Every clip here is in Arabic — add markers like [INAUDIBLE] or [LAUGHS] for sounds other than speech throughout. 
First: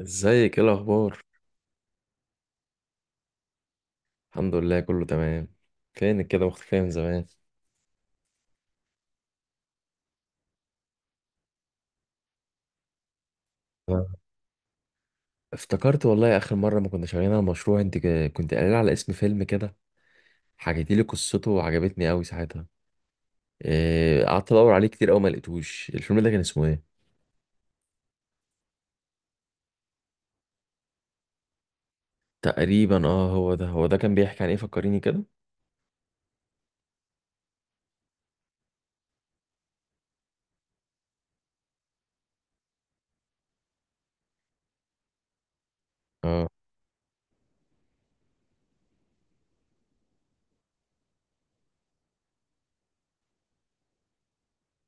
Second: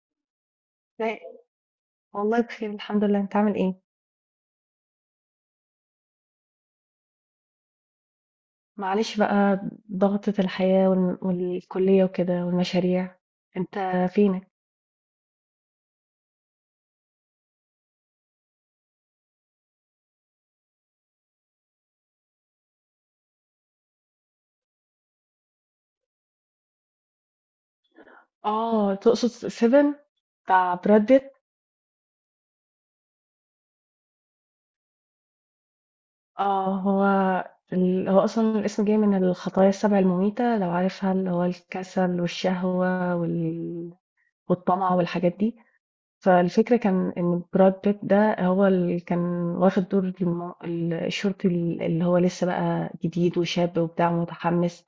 ازيك؟ ايه لا، الاخبار؟ والله بخير، الحمد لله. انت عامل ايه؟ الحمد لله كله تمام. فينك كده مختفيه من زمان؟ معلش بقى، ضغطة الحياة وال- والكلية وكده والمشاريع. انت آه. فينك؟ افتكرت والله اخر مره ما كنا شغالين على مشروع انت كنت قايل على اسم فيلم كده، حكيتي لي قصته وعجبتني قوي ساعتها. قعدت ادور عليه كتير قوي، ما لقيتهوش. الفيلم ده كان اسمه ايه؟ اه، تقصد سيفن بتاع براد بيت. تقريبا اه، هو ده هو ده. كان بيحكي عن ايه؟ فكريني كده. اه، هو اصلا الاسم جاي من الخطايا السبع المميتة، لو عارفها، اللي هو الكسل والشهوة والطمع والحاجات دي. اه. فالفكرة كان ان براد بيت ده هو اللي كان واخد دور الشرطي اللي هو لسه بقى جديد وشاب وبتاع متحمس،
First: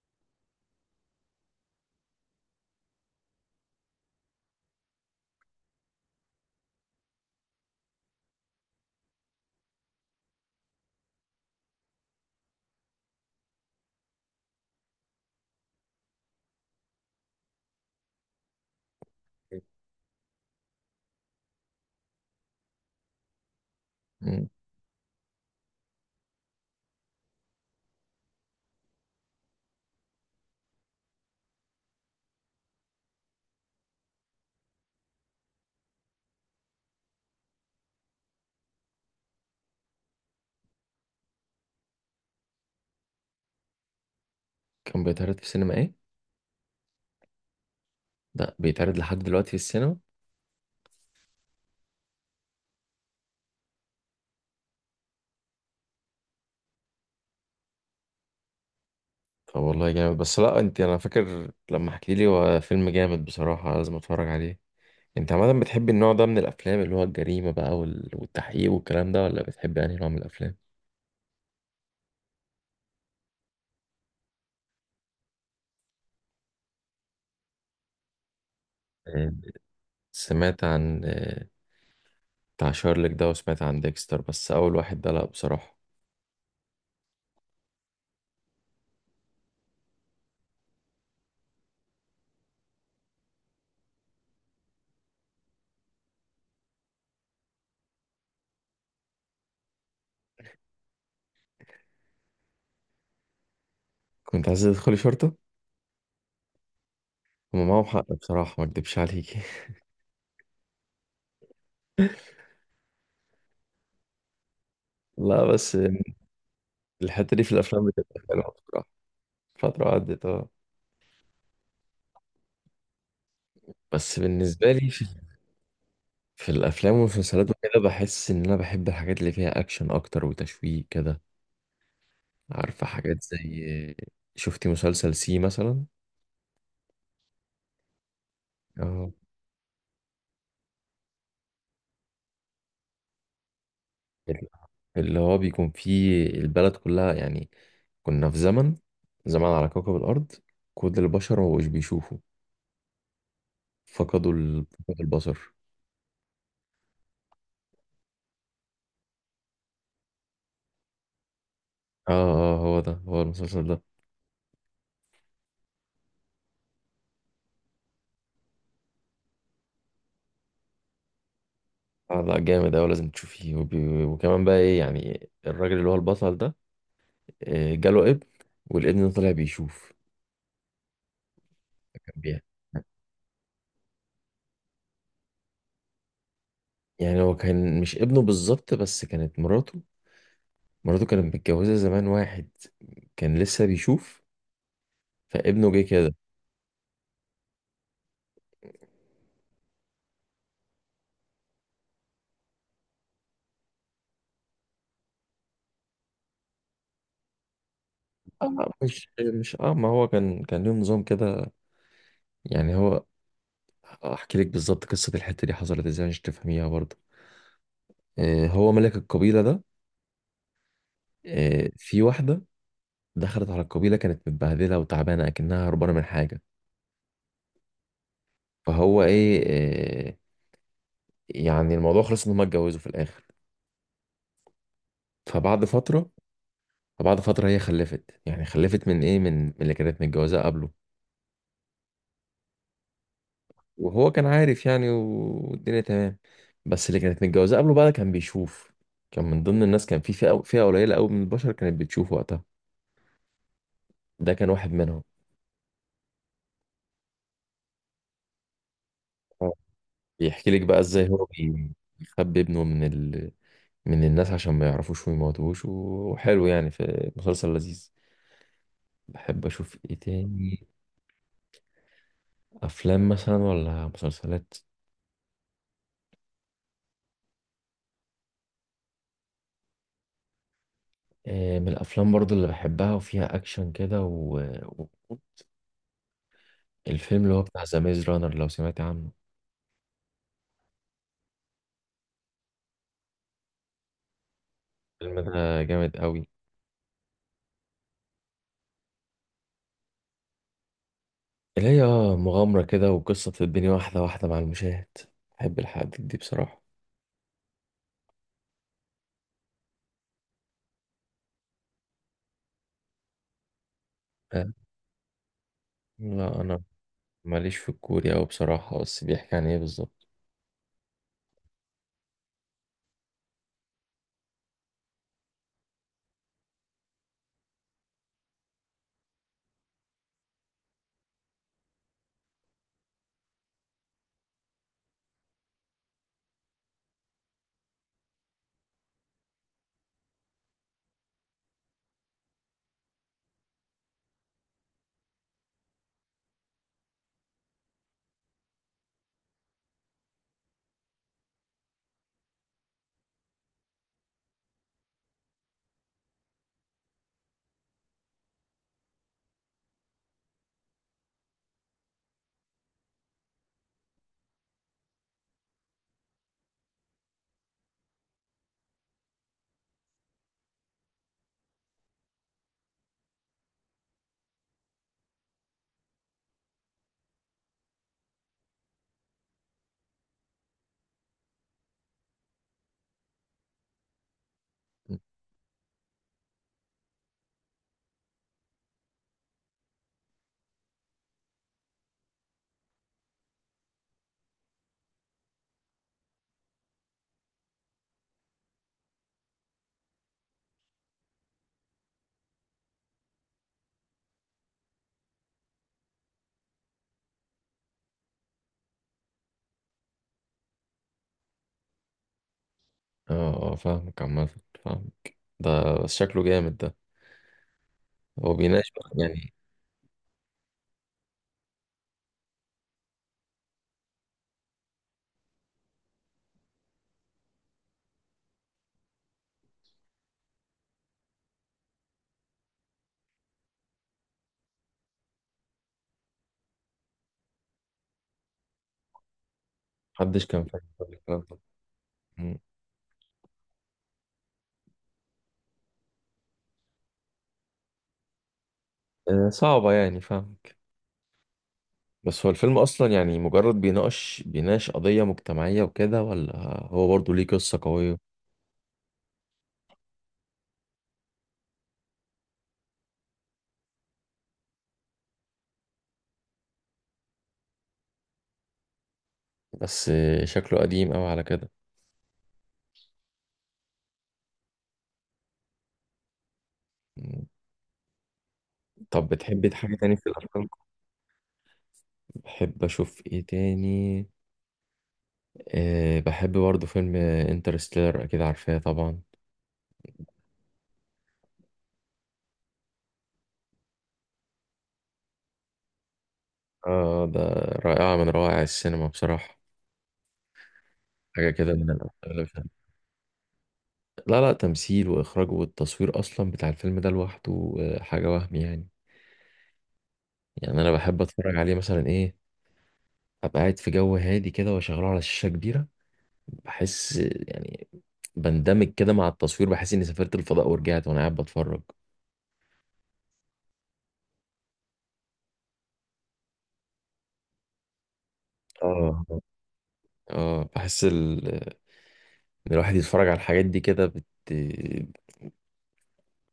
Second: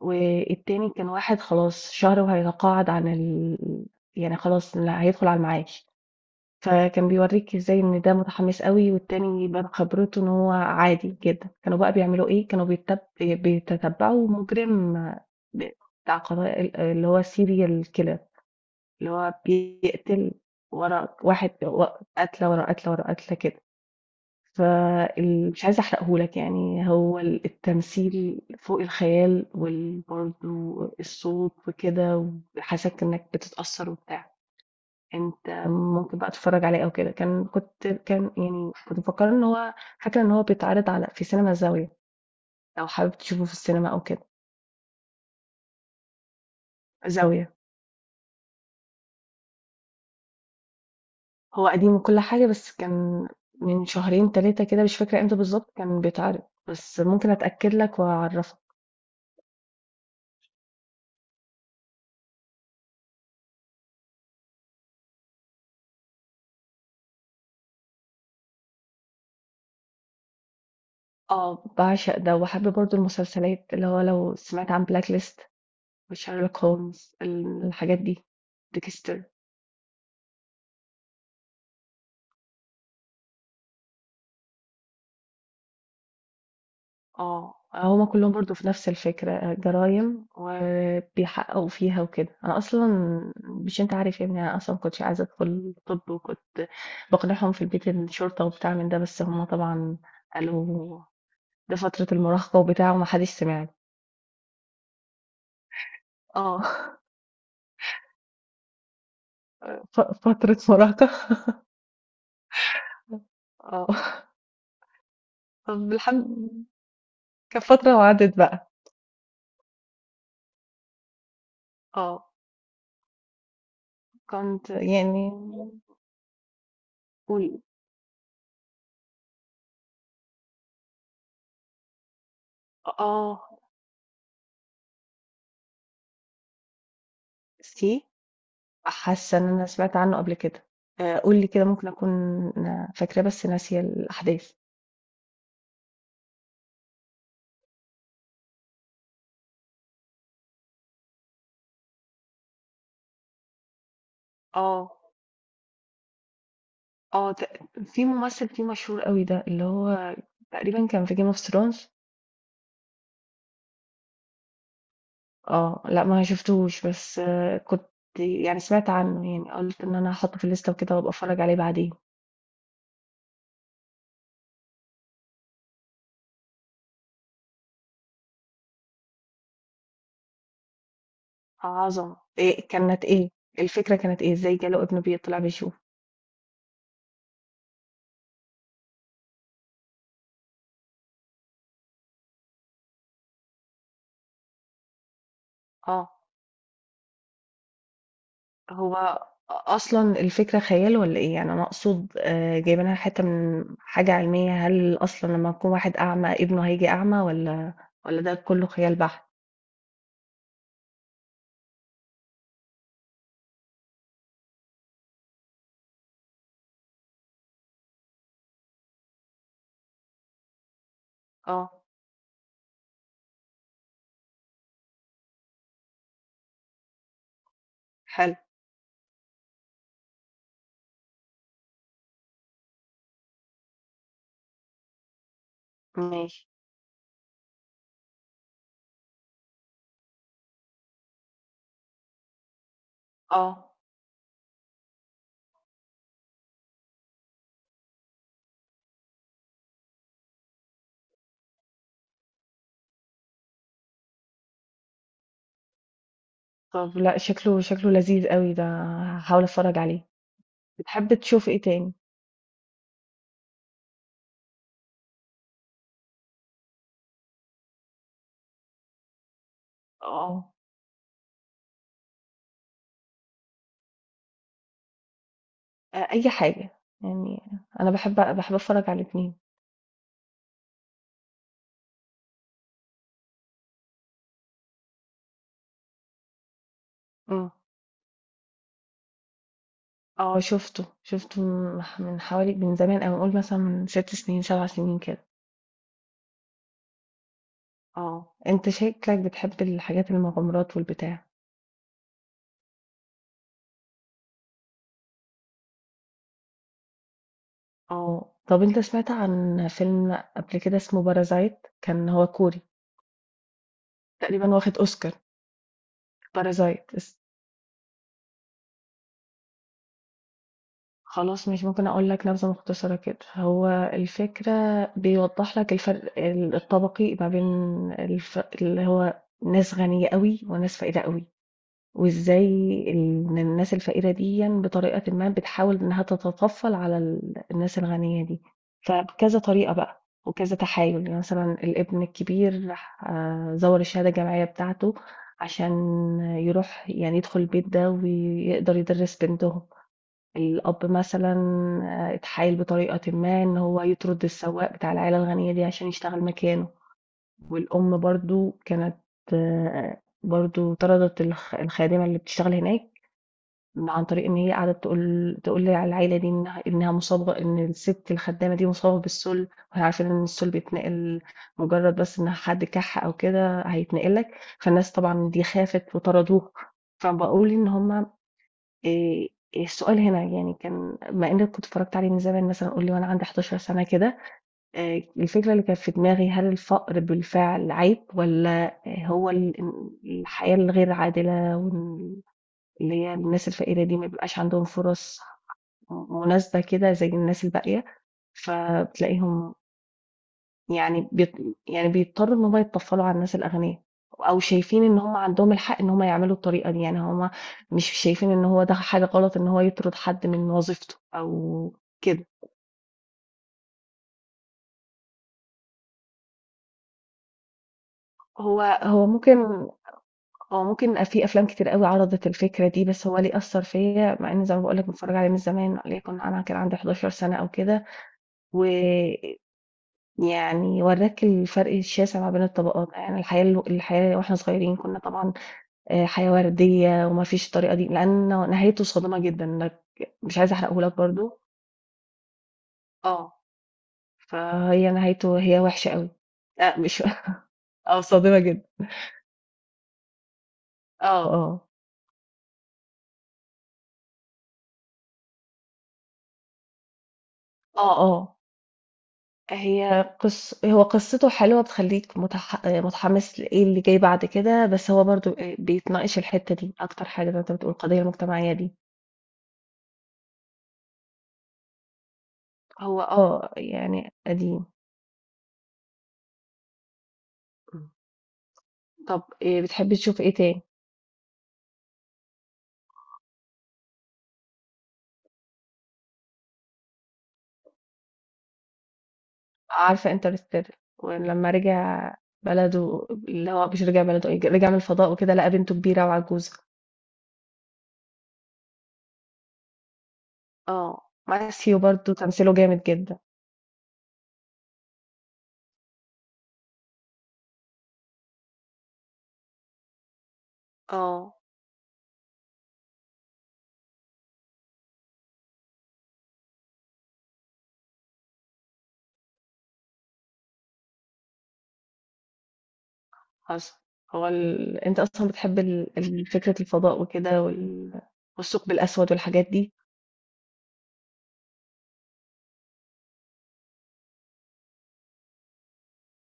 والتاني كان واحد خلاص شهر وهيتقاعد عن يعني خلاص، لا هيدخل على المعاش. فكان بيوريك ازاي ان ده متحمس قوي، والتاني بقى خبرته ان هو عادي جدا. كانوا بقى بيعملوا ايه؟ كانوا بيتتبعوا مجرم، ب- بتاع قضايا اللي هو سيريال كيلر اللي هو بيقتل ورا واحد قتلة ورا قتلة ورا قتلة كده. مم. فمش عايزة احرقهولك، يعني هو التمثيل فوق الخيال، وبرضه الصوت وكده، وحاسك انك بتتأثر وبتاع. انت ممكن بقى تتفرج عليه او كده. كان كنت كان يعني كنت مفكرة ان هو، فاكرة ان هو بيتعرض على في سينما زاوية، لو حابب تشوفه في السينما او كده. كان بيتعرض في السينما ايه؟ زاوية. لا، بيتعرض لحد دلوقتي في السينما؟ هو قديم وكل حاجة، بس كان من شهرين تلاتة كده، مش فاكرة امتى بالظبط كان بيتعرض، بس ممكن اتأكد لك واعرفك. طب والله جامد. بس لا، انت انا فاكر لما حكيتي لي هو فيلم جامد بصراحه، لازم اتفرج عليه. انت عامة بتحب النوع ده من الافلام، اللي هو الجريمة بقى والتحقيق والكلام ده، ولا بتحب يعني نوع من الافلام؟ آه، باعشق ده، وأحب برضه المسلسلات، اللي هو لو سمعت عن بلاك ليست وشارلوك هولمز الحاجات دي، ديكستر. آه، سمعت عن آه، بتاع شارلوك ده، وسمعت عن ديكستر، بس اول واحد ده لا بصراحة. اه، هما كلهم برضه في نفس الفكرة، جرايم وبيحققوا فيها وكده. أنا أصلا، مش أنت عارف يا ابني، أنا أصلا كنتش عايزة أدخل طب، وكنت بقنعهم في البيت إن الشرطة وبتاع من ده، بس هما طبعا قالوا ده فترة المراهقة وبتاع، ومحدش سمعني. كنت عايز تدخلي شرطة؟ اه. هما معاهم حق بصراحة، ما اكدبش عليكي. [LAUGHS] [LAUGHS] ف- فترة مراهقة. [LAUGHS] اه. لا بس طب الحمد. الحتة دي في كانت الافلام فترة بتبقى وعدت حلوة بقى. بصراحة. فترة عدت اه. اه، بس كنت بالنسبة لي في، يعني. في الافلام والمسلسلات قولي. وكده بحس ان انا بحب الحاجات اللي فيها اكشن اكتر وتشويق كده. عارفة حاجات اه، زي، شفتي مسلسل سي مثلا؟ سي. حاسة ان انا سمعت عنه قبل كده. آه، قولي كده، ممكن اكون فاكرة بس ناسية ال- الاحداث. اللي هو بيكون فيه البلد كلها يعني، كنا في زمن، زمان على كوكب الأرض كل البشر ما بقوش بيشوفوا، فقدوا اه. البصر. في ممثل فيه مشهور قوي ده، اللي هو تقريبا كان في جيم اوف ثرونز. اه اه هو ده، هو المسلسل ده. اه، لا ما شفتوش، بس آه، كنت يعني سمعت عنه، يعني قلت ان انا هحطه في الليستة وكده وابقى اتفرج عليه بعدين. آه لا، جامد أوي، لازم تشوفيه. وكمان بقى ايه، يعني الراجل اللي هو البطل ده آه، جاله ابن، والابن ده طلع بيشوف. عظمة. كان بيع- إيه كانت ايه الفكرة؟ كانت ايه؟ ازاي جاله ابنه بيطلع بيشوف؟ يعني هو كان مش ابنه بالظبط، بس كانت مراته، مراته كانت متجوزة زمان واحد كان لسه بيشوف، فابنه جه كده. اه، هو أصلا الفكرة خيال ولا إيه؟ يعني أنا أقصد، آه، جايبينها حتة من حاجة علمية؟ هل أصلا لما يكون واحد أعمى ابنه هيجي أعمى، ولا ولا ده كله آه، خيال مش بحت؟ مش اه ما هو كان ليهم نظام كده. يعني هو، احكي لك بالظبط قصة الحتة دي حصلت ازاي عشان تفهميها برضه. آه، هو ملك القبيلة ده، آه اه. في واحدة دخلت على القبيلة كانت متبهدلة وتعبانة اكنها هربانة من حاجة. حلو. فهو ايه، آه، يعني الموضوع خلص ان هم اتجوزوا في الاخر. فبعد فترة ماشي. فبعد فترة هي خلفت، يعني خلفت من ايه، من اللي كانت متجوزاه قبله. اه. وهو كان عارف يعني والدنيا تمام. بس اللي كانت متجوزة قبله بقى كان بيشوف، كان من ضمن الناس، كان في فئة قليلة قوي من البشر كانت بتشوف وقتها، ده كان واحد منهم. طب لا، شكله شكله لذيذ قوي ده، هحاول اه، اتفرج عليه. بيحكي لك بقى ازاي بتحب تشوف ايه تاني؟ بيخبي ابنه من الناس عشان ما يعرفوش ويموتوهوش، وحلو يعني، في مسلسل لذيذ. بحب اشوف ايه اه. تاني، افلام مثلا ولا مسلسلات؟ آه، اي حاجة، يعني انا بحب اتفرج على الاتنين. آه، من الافلام برضو اللي بحبها وفيها اكشن كده و- الفيلم اللي هو مم. بتاع ذا ميز رانر، لو سمعت عنه. اه، شفته شفته من حوالي، من زمان، او نقول مثلا من ست سنين سبع سنين فيلم كده. ده جامد قوي، آه. أنت شكلك بتحب الحاجات المغامرات والبتاع. اللي هي اه مغامرة كده، وقصة الدنيا واحدة واحدة مع المشاهد. بحب الحاجات دي بصراحة. آه. آه. طب أنت سمعت عن فيلم قبل كده اسمه بارازايت؟ كان هو كوري، آه، تقريبا واخد أوسكار، بارازيت. لا أنا بارازايت اس. ماليش في الكوري أوي بصراحة، بس بيحكي عن إيه بالظبط؟ خلاص ماشي، ممكن أقول لك نبذة مختصرة كده. هو الفكرة بيوضح لك الفرق الطبقي ما بين اللي هو ناس غنية قوي وناس فقيرة قوي. وازاي إن الناس الفقيرة دي بطريقة ما بتحاول انها تتطفل على الناس الغنية دي. فبكذا طريقة بقى وكذا تحايل، يعني مثلا الابن الكبير راح، آه، زور الشهادة الجامعية بتاعته عشان يروح يعني يدخل البيت ده ويقدر يدرس بنتهم. الأب مثلا، آه، اتحايل بطريقة ما ان هو يطرد السواق بتاع العيلة الغنية دي عشان يشتغل مكانه. والأم برضه كانت، آه، برضه طردت الخادمة اللي بتشتغل هناك، عن طريق ان هي قعدت تقول للعيله دي انها مصابه، ان الست الخدامه دي مصابه بالسل، وهي عارفه ان السل بيتنقل مجرد بس ان حد كح او كده هيتنقل لك. فالناس طبعا دي خافت وطردوها. فبقول ان هما، إيه، السؤال هنا يعني، كان مع اني كنت اتفرجت عليه من زمان، مثلا قول لي وانا عندي 11 سنه كده، الفكرة اللي كانت في دماغي، هل الفقر بالفعل عيب، والّا هو الحياة الغير عادلة وال اللي هي الناس الفقيرة دي ما بيبقاش عندهم فرص م مناسبة كده زي الناس الباقية، فبتلاقيهم يعني يعني بيضطروا إن هُم يتطفّلوا على الناس الأغنيا، أو شايفين إن هُم عندهم الحق إن هُم يعملوا الطريقة دي. يعني هُم مش شايفين إن هو ده حاجة غلط، إن هو يطرد حد من وظيفته أو كده. اه اه، فاهمك عامة، فاهمك ده. بس شكله جامد ده. هو هو بيناقش بقى، هو يعني ممكن، اه ممكن، في افلام كتير قوي عرضت الفكره دي، بس هو ليه اثر فيا، مع ان زي ما بقول لك متفرج عليه من زمان، ليكن انا كان عندي 11 سنه او كده. ويعني وراك الفرق الشاسع ما بين الطبقات، يعني الحياه واحنا صغيرين كنا طبعا، آه، حياه ورديه وما فيش الطريقه دي، لان نهايته صادمه جدا لك. محدش مش كان عايزه فاهم احرقه قبل لك الكلام ده؟ برضو. مم. اه، فهي نهايته هي وحشه قوي. لا، مش. [LAUGHS] اه، صادمه جدا. آه، صعبة يعني، فاهمك. اه. اه. بس هو الفيلم أصلا يعني مجرد بيناقش، قضية مجتمعية وكده، ولا هو برضه ليه قصة اه. قوية؟ اه، هو قصته حلوة، بتخليك متحمس لإيه اللي جاي بعد كده، بس هو برضو بيتناقش الحتة دي أكتر حاجة، زي ما أنت بتقول، القضية المجتمعية دي. بس آه، شكله قديم أوي على كده. هو اه، يعني قديم. طب طب بتحبي إيه حاجة تاني بتحبي في تشوف إيه الأفلام؟ تاني؟ بحب أشوف إيه تاني، أه بحب برضه فيلم انترستيلر، أكيد عارفاه طبعا. عارفة انترستيلر، ولما رجع بلده، اللي هو مش رجع بلده، إيه، رجع من الفضاء وكده، لقى بنته كبيرة وعجوزة. آه ده رائعة من روائع السينما بصراحة، اه، حاجة كده من ماثيو الأفلام برضو اللي تمثيله بحبها. جامد جدا. لا لا، تمثيل وإخراج والتصوير أصلا بتاع الفيلم ده لوحده آه، حاجة وهم يعني. يعني أنا بحب اه. أتفرج عليه مثلا إيه، أبقى قاعد في جو هادي كده وأشغله على شاشة كبيرة، بحس آه، يعني بندمج كده مع التصوير، بحس إني سافرت الفضاء ورجعت وأنا قاعد بتفرج. حصل. انت اصلا بتحب فكرة الفضاء وكده والثقب اه الاسود والحاجات دي. اه، بحس ان الواحد يتفرج على الحاجات دي كده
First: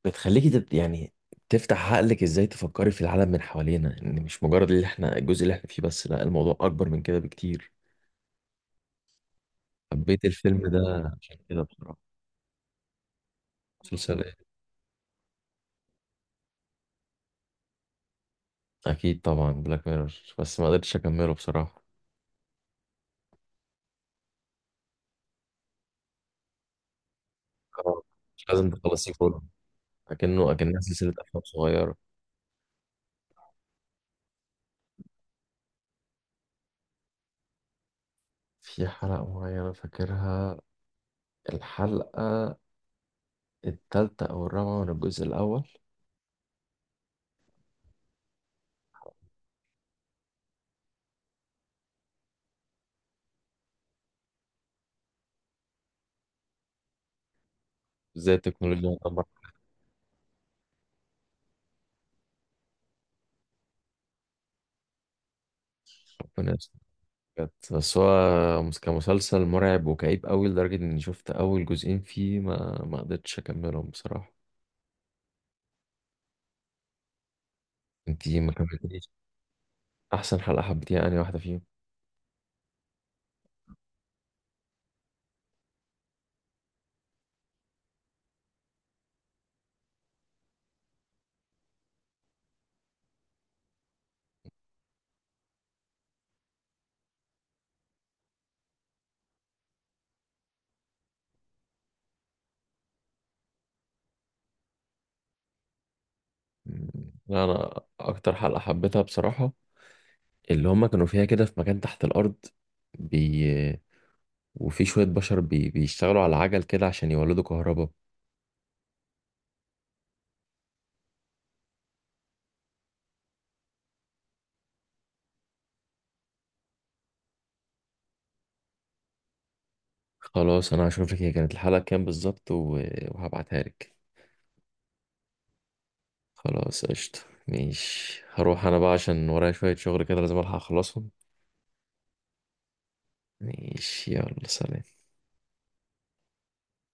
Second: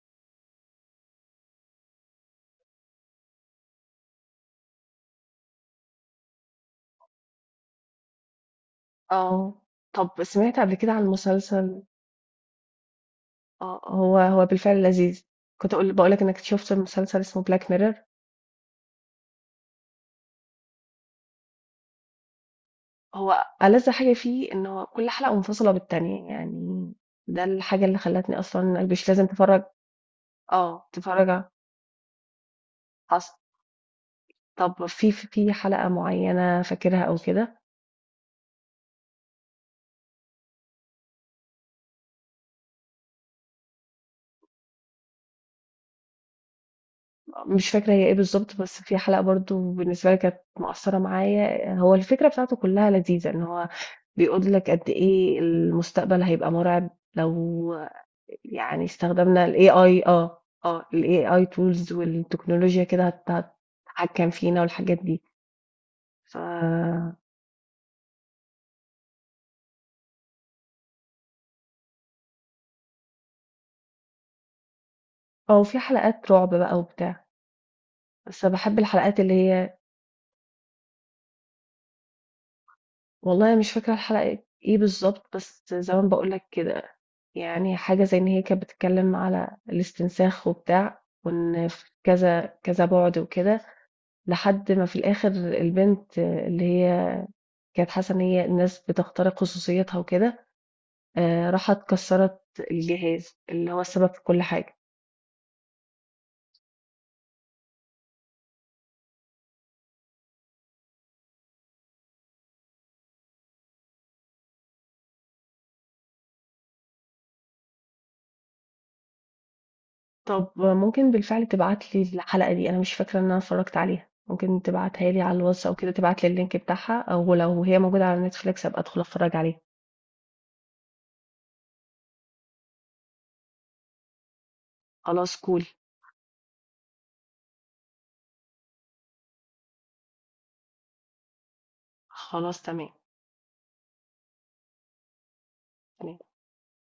بتخليكي يعني تفتح عقلك، ازاي تفكري في العالم من حوالينا، ان مش مجرد اللي احنا الجزء اللي احنا فيه بس، لا، الموضوع اكبر من كده بكتير. اه. طب حبيت سمعت الفيلم قبل كده عن ده عشان كده مسلسل؟ بصراحة. اه، هو مسلسل إيه؟ هو بالفعل لذيذ. كنت اقول بقولك انك شفت مسلسل اسمه بلاك ميرور. اكيد طبعا بلاك ميرور، بس ما قدرتش اكمله بصراحة. هو ألذ حاجة فيه ان هو كل حلقة منفصلة بالتانية، يعني ده الحاجة اللي آه، خلتني مش لازم اصلا مش تخلصيه لازم كله، تفرج. لكنه اكنها اه، سلسلة افلام صغيرة. حصل. طب في في حلقة معينة فاكرها او كده؟ في حلقة معينة فاكرها، الحلقة التالتة أو الرابعة من الجزء الأول. مش فاكرة هي إيه بالضبط، بس في حلقة برضه بالنسبة لي كانت مأثّرة معايا، هو الفكرة بتاعته كلّها لذيذة، إن هو بيقول لك قد إيه المستقبل هيبقى مرعب لو، ازاي يعني، التكنولوجيا هتدمر، استخدمنا الAI، آه، آه، الAI tools والتكنولوجيا كده، هتتحكم فينا والحاجات دي، ف، ربنا. كانت بس هو كمسلسل مرعب وكئيب قوي، لدرجة اني شفت اول جزئين فيه، ما قدرتش اكملهم بصراحة. آه، وفي حلقات رعب بقى وبتاع، انتي بس ما باحب كملتيش؟ الحلقات اللي هي. احسن حلقة حبيتيها انهي واحدة فيهم؟ والله مش فاكرة الحلقة إيه بالضبط، بس زي ما باقول لك كده، يعني حاجة زي إن هي كانت بتتكلم على الاستنساخ وبتاع، وإن في كذا كذا بعد وكده، لحد ما في الآخر البنت اللي هي كانت حاسة إن هي الناس بتخترق خصوصيتها وكده، آه، راحت كسرت الجهاز اللي هو السبب في كل حاجة. مم. لا انا اكتر حلقة حبيتها بصراحة اللي هما كانوا فيها كده في مكان تحت الارض بي... وفي شوية بشر بيشتغلوا على عجل كده عشان يولدوا كهرباء. طب ممكن بالفعل تبعتلي الحلقة دي، أنا مش فاكرة إن أنا اتفرجت عليها. ممكن تبعتها لي على الواتس أو كده، تبعتلي اللينك بتاعها، أو لو هي موجودة على نتفليكس أبقى أدخل أتفرج عليها. خلاص انا هشوف لك هي كانت الحلقة كام بالظبط و... وهبعتها لك. خلاص، كول. خلاص قشطة. ماشي، هروح انا بقى عشان ورايا شوية شغل كده، لازم الحق اخلصهم. خلاص، تمام. ماشي، يلا سلام. تمام.